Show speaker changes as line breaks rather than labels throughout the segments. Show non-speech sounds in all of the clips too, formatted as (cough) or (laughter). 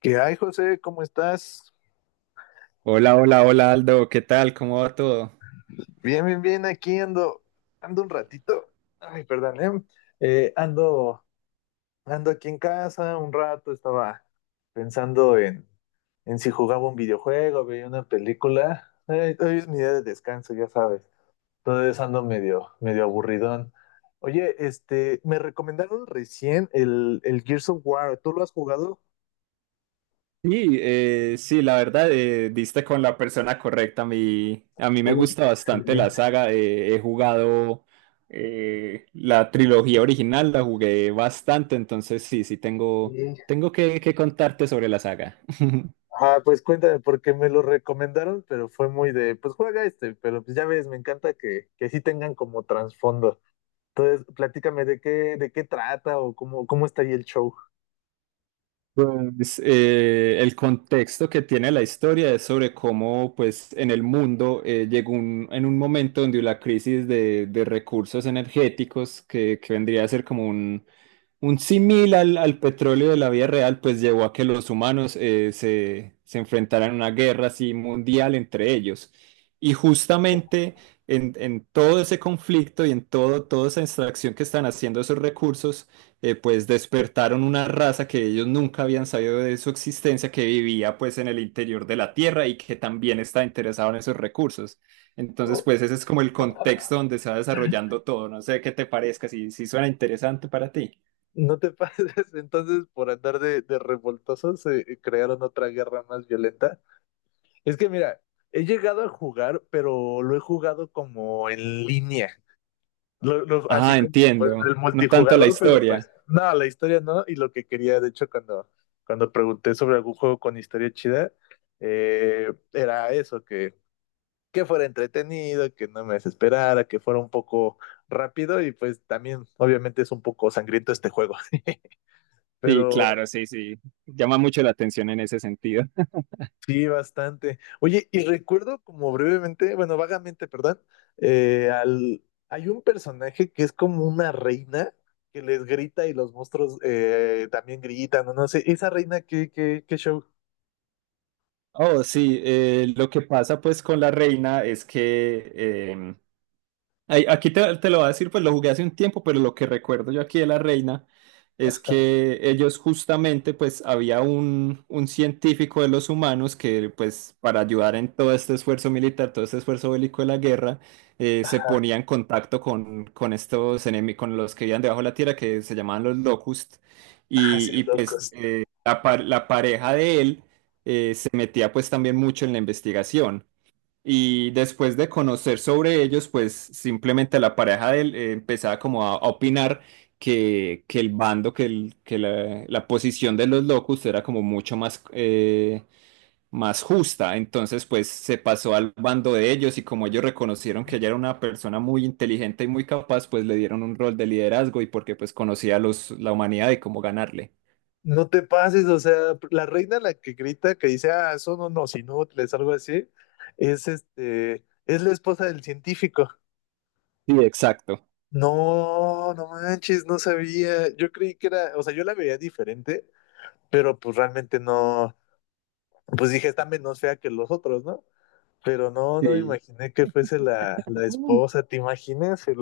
¿Qué hay, José? ¿Cómo estás?
Hola, hola, hola Aldo, ¿qué tal? ¿Cómo va todo?
Bien, bien, bien. Aquí ando, ando un ratito. Ay, perdón, ¿eh? Ando, ando aquí en casa un rato. Estaba pensando en si jugaba un videojuego, veía una película. Ay, hoy es mi día de descanso, ya sabes. Entonces ando medio, medio aburridón. Oye, este, me recomendaron recién el Gears of War. ¿Tú lo has jugado?
Sí, sí, la verdad, diste con la persona correcta. A mí me
Uy, qué
gusta bastante la
excelente.
saga. He jugado la trilogía original, la jugué bastante, entonces sí, sí, tengo que contarte sobre la saga. (laughs)
Ah, pues cuéntame, porque me lo recomendaron, pero fue muy de, pues juega este, pero pues ya ves, me encanta que sí tengan como trasfondo. Entonces, platícame de de qué trata o cómo, cómo está ahí el show.
Pues el contexto que tiene la historia es sobre cómo, pues, en el mundo llegó en un momento donde la crisis de recursos energéticos, que vendría a ser como un símil al petróleo de la vida real, pues llevó a que los humanos se enfrentaran a una guerra así mundial entre ellos. Y
O-
justamente en todo ese conflicto y en todo, toda esa extracción que están haciendo esos recursos, pues despertaron una raza que ellos nunca habían sabido de su existencia, que vivía pues en el interior de la Tierra y que también está interesado en esos recursos. Entonces,
o-
pues ese es como el contexto donde se va desarrollando todo. No sé qué te parezca, si, si suena interesante para ti.
No te pases, (laughs) entonces por andar de revoltosos crearon otra guerra más violenta. Es que mira, he llegado a jugar, pero lo he jugado como en línea. Así
Ah,
como pues,
entiendo.
el
No tanto la
multijugador, pero
historia.
pues no, la historia no. Y lo que quería, de hecho, cuando pregunté sobre algún juego con historia chida, era eso, que fuera entretenido, que no me desesperara, que fuera un poco rápido y pues también obviamente es un poco sangriento este juego, (laughs)
Sí,
pero
claro, sí, sí. Llama mucho la atención en ese sentido.
sí, bastante. Oye, y recuerdo como brevemente, bueno, vagamente, perdón, hay un personaje que es como una reina que les grita y los monstruos también gritan, o no sé, esa reina, ¿qué, qué, qué show?
Oh, sí, lo que pasa pues con la reina es que ay, aquí te, te lo voy a decir, pues lo jugué hace un tiempo, pero lo que recuerdo yo aquí de la reina es que ellos justamente, pues había un científico de los humanos que, pues para ayudar en todo este esfuerzo militar, todo este esfuerzo bélico de la guerra, se
Ajá,
ponía en contacto con estos enemigos, con los que vivían debajo de la tierra, que se llamaban los Locust,
ah, sí,
y, pues
locos.
la, la pareja de él se metía pues también mucho en la investigación. Y después de conocer sobre ellos, pues simplemente la pareja de él empezaba como a opinar que el bando, que, que la posición de los locos era como mucho más, más justa. Entonces, pues se pasó al bando de ellos y como ellos reconocieron que ella era una persona muy inteligente y muy capaz, pues le dieron un rol de liderazgo y porque pues conocía a los, la humanidad y cómo ganarle.
No te pases, o sea, la reina la que grita, que dice, ah, son unos inútiles, algo así, es este, es la esposa del científico.
Sí, exacto.
No, no manches, no sabía. Yo creí que era, o sea, yo la veía diferente, pero pues realmente no, pues dije, está menos fea que los otros, ¿no? Pero no, no me
Sí.
imaginé que fuese la esposa, ¿te imaginas?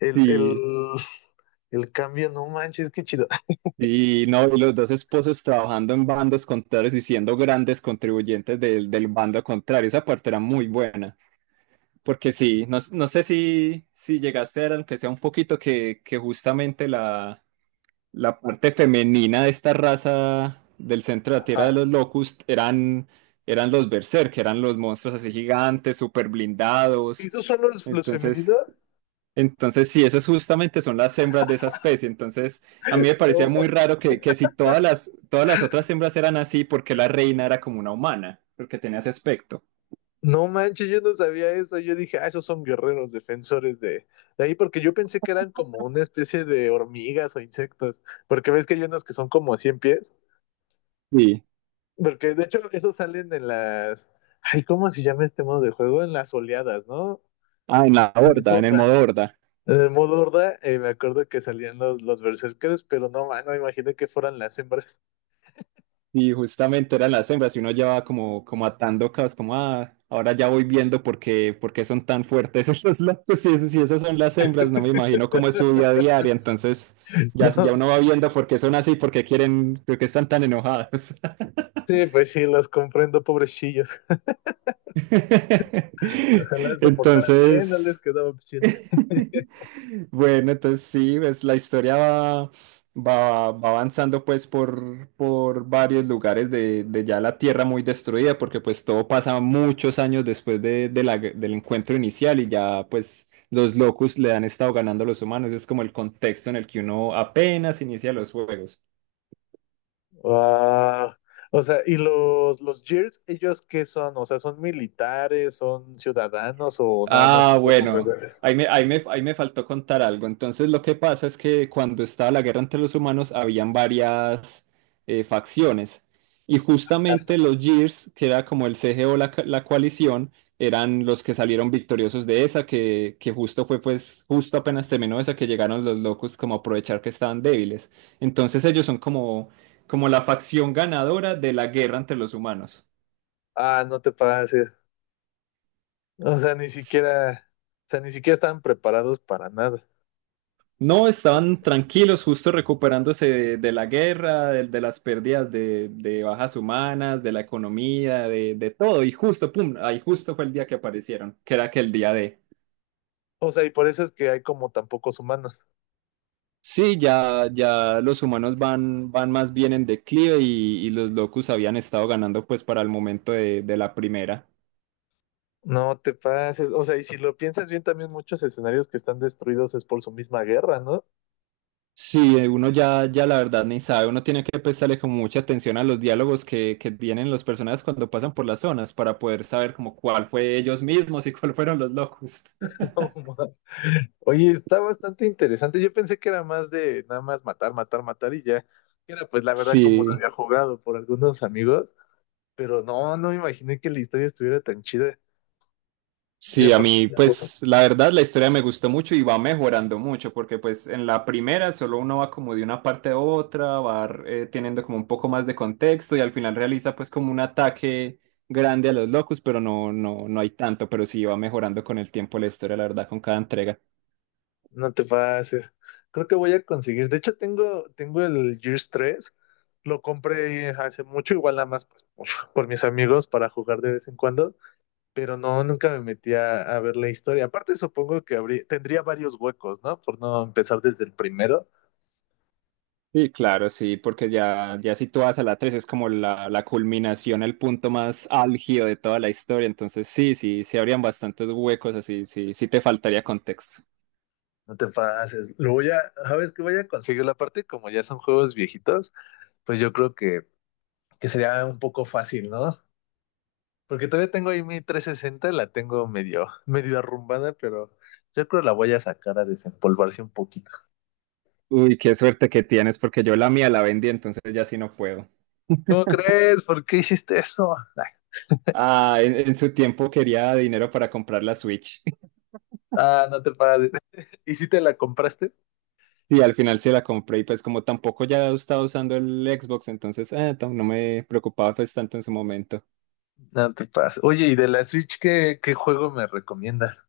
el, el,
Sí.
el cambio, no manches, qué chido.
Y no, y los dos esposos trabajando en bandos contrarios y siendo grandes contribuyentes del, del bando contrario. Esa parte era muy buena. Porque sí, no, no sé si, si llegaste a ver, aunque sea un poquito, que justamente la, la parte femenina de esta raza del centro de la Tierra de los
(laughs)
Locust eran, eran los Berserk, eran los monstruos así gigantes, súper blindados.
¿Esos son los
Entonces.
femeninos?
Entonces, sí, esas justamente son las hembras de esa especie. Entonces, a mí me parecía
No,
muy raro que si todas las, todas las otras hembras eran así, porque la reina era como una humana, porque tenía ese aspecto.
no manches, yo no sabía eso. Yo dije, ah, esos son guerreros defensores de ahí, porque yo pensé que eran como una especie de hormigas o insectos, porque ves que hay unos que son como 100 pies,
Sí.
porque de hecho esos salen en las, ay, ¿cómo se llama este modo de juego? En las oleadas, ¿no?
Ah, en la
En las
horda, en el
hordas.
modo horda.
En el modo horda, me acuerdo que salían los berserkers, pero no, man, no me imaginé que fueran las hembras.
Y justamente eran las hembras y uno ya va como, como atando cabos, como, ah, ahora ya voy viendo por qué son tan fuertes (laughs) esos locos. Si, si esas son las hembras, no me imagino cómo es su vida diaria. Entonces,
(laughs)
ya, ya
No,
uno va viendo por qué son así, por qué quieren, por qué están tan enojadas.
sí, pues sí, los comprendo, pobrecillos. (laughs)
(laughs)
Ojalá se portaran bien, no les
Entonces,
quedaba opción.
(laughs) bueno, entonces sí, pues la historia va, va avanzando pues por varios lugares de ya la tierra muy destruida, porque pues todo pasa muchos años después de la del encuentro inicial y ya pues los locus le han estado ganando a los humanos, es como el contexto en el que uno apenas inicia los juegos.
Wow. O sea, y los Gears, ¿ellos qué son? O sea, ¿son militares, son ciudadanos o nada más
Ah,
como
bueno,
rebeldes?
ahí me faltó contar algo. Entonces, lo que pasa es que cuando estaba la guerra entre los humanos, habían varias facciones. Y justamente los Gears, que era como el CGO, la, la coalición, eran los que salieron victoriosos de esa, que justo fue, pues, justo apenas terminó esa, que llegaron los locos como a aprovechar que estaban débiles. Entonces, ellos son como, como la facción ganadora de la guerra entre los humanos.
Ah, no te pases. O sea, ni siquiera, o sea, ni siquiera están preparados para nada.
No, estaban tranquilos, justo recuperándose de la guerra, de las pérdidas de bajas humanas, de la economía, de todo. Y justo, pum, ahí justo fue el día que aparecieron, que era aquel día de...
O sea, y por eso es que hay como tan pocos humanos.
Sí, ya, ya los humanos van, van más bien en declive y los locus habían estado ganando pues para el momento de la primera.
No te pases. O sea, y si lo piensas bien, también muchos escenarios que están destruidos es por su misma guerra, ¿no?
Sí, uno ya, ya la verdad ni sabe, uno tiene que prestarle como mucha atención a los diálogos que tienen los personajes cuando pasan por las zonas para poder saber como cuál fue ellos mismos y cuál fueron los locos.
(laughs) No,
(laughs)
ma- Oye, está bastante interesante. Yo pensé que era más de nada más matar, matar, matar y ya. Era pues la verdad como lo
Sí,
había jugado por algunos amigos, pero no, no me imaginé que la historia estuviera tan chida. Y
sí, a
aparte,
mí
ujú,
pues la verdad la historia me gustó mucho y va mejorando mucho porque pues en la primera solo uno va como de una parte a otra, va teniendo como un poco más de contexto y al final realiza pues como un ataque grande a los locos, pero no, no, no hay tanto, pero sí va mejorando con el tiempo la historia, la verdad, con cada entrega.
no te pases. Creo que voy a conseguir. De hecho, tengo, tengo el Gears 3. Lo compré hace mucho, igual nada más pues, por mis amigos para jugar de vez en cuando, pero no, nunca me metí a ver la historia. Aparte, supongo que habría, tendría varios huecos, ¿no? Por no empezar desde el primero.
Sí, claro, sí, porque ya, ya si tú vas a la 3 es como la culminación, el punto más álgido de toda la historia. Entonces, sí, sí, sí habrían bastantes huecos así, sí, sí te faltaría contexto.
No te pases. ¿Sabes qué voy a conseguir? La parte, como ya son juegos viejitos, pues yo creo que sería un poco fácil, ¿no? Porque todavía tengo ahí mi 360, la tengo medio, (laughs) medio arrumbada, pero yo creo la voy a sacar a desempolvarse un poquito.
Uy, qué suerte que tienes, porque yo la mía la vendí, entonces ya sí no puedo.
¿Cómo crees? ¿Por qué hiciste eso? Ay,
Ah, en su tiempo quería dinero para comprar la Switch. (laughs)
ah, no te pases. (laughs) ¿Y si te la compraste?
Y al final se la compré, y pues como tampoco ya estaba usando el Xbox, entonces no me preocupaba pues tanto en su momento.
No te pasa. Oye, ¿y de la Switch qué, qué juego me recomiendas?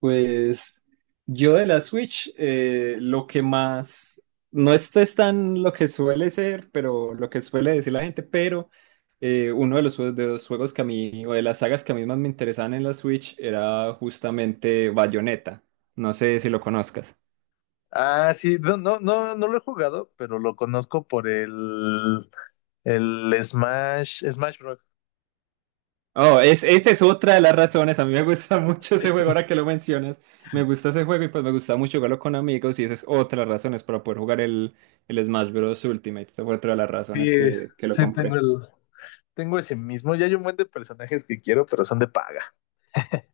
Pues yo de la Switch, lo que más, no esto es tan lo que suele ser, pero lo que suele decir la gente, pero uno de los, de los juegos que a mí, o de las sagas que a mí más me interesaban en la Switch era justamente Bayonetta. No sé si lo conozcas.
Ah, sí, no, no, no, no lo he jugado, pero lo conozco por el Smash, Smash Bros.
Oh, es, esa es otra de las razones. A mí me gusta (laughs) mucho ese juego, ahora que lo mencionas. Me gusta ese juego y pues me gusta mucho jugarlo con amigos y esa es otra de las razones para poder jugar el Smash Bros. Ultimate. Esa fue otra de las razones
Sí,
que lo
sí, tengo
compré.
tengo ese mismo. Ya hay un buen de personajes que quiero, pero son de paga. (laughs)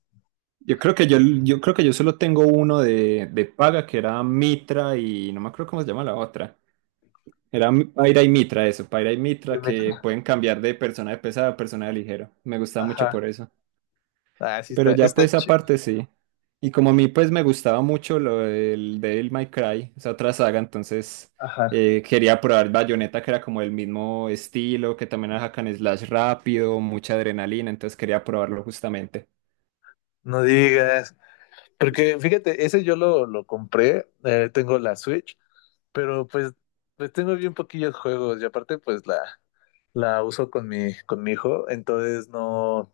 Yo creo que yo, yo creo que yo solo tengo uno de paga que era Mitra y no me acuerdo cómo se llama la otra. Era Paira y Mitra, eso, Paira y
De
Mitra
Metro.
que pueden cambiar de persona de pesada a persona de ligero. Me gustaba mucho
Ajá.
por eso.
Ah, sí
Pero
está,
ya
está
pues
chido.
aparte sí. Y como a mí pues me gustaba mucho lo del Devil May Cry, esa otra saga, entonces
Ajá.
quería probar Bayonetta que era como el mismo estilo, que también era hack and slash rápido, mucha adrenalina, entonces quería probarlo justamente.
No digas. Porque fíjate, ese yo lo compré, tengo la Switch, pero pues, pues tengo bien poquillos juegos y aparte pues la uso con mi hijo, entonces no,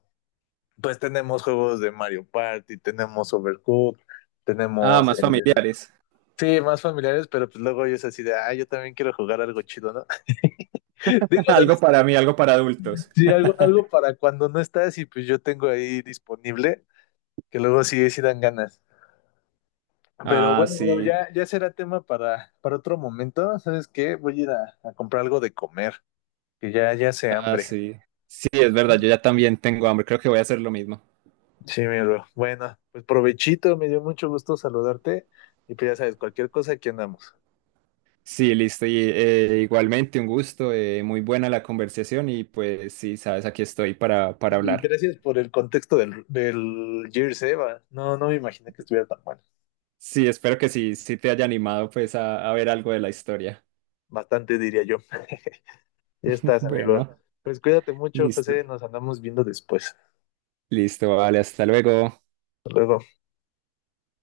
pues tenemos juegos de Mario Party, tenemos Overcooked,
Ah,
tenemos,
más familiares.
sí, más familiares, pero pues luego yo es así de, ah, yo también quiero jugar algo chido, ¿no? (laughs) Digo,
(laughs)
o sea, no
Algo
es,
para mí, algo para adultos.
sí, algo, algo
(laughs)
para cuando no estás y pues yo tengo ahí disponible, que luego sí, sí dan ganas. Pero
Ah,
bueno, bro,
sí,
ya, ya será tema para otro momento. ¿Sabes qué? Voy a ir a comprar algo de comer, que ya, ya se
ah,
hambre.
sí. Sí, es verdad, yo ya también tengo hambre, creo que voy a hacer lo mismo.
Sí, mi bro. Bueno, pues provechito, me dio mucho gusto saludarte. Y pues ya sabes, cualquier cosa aquí andamos.
Sí, listo, y igualmente un gusto, muy buena la conversación y pues sí, sabes, aquí estoy para
Y
hablar.
gracias por el contexto del Gears, va. No, no me imaginé que estuviera tan bueno.
Sí, espero que sí, sí te haya animado pues a ver algo de la historia.
Bastante, diría yo. Ya
(laughs)
estás, amigo.
Bueno,
Pues cuídate mucho,
listo,
José. Nos andamos viendo después.
listo, vale, hasta luego.
Hasta luego.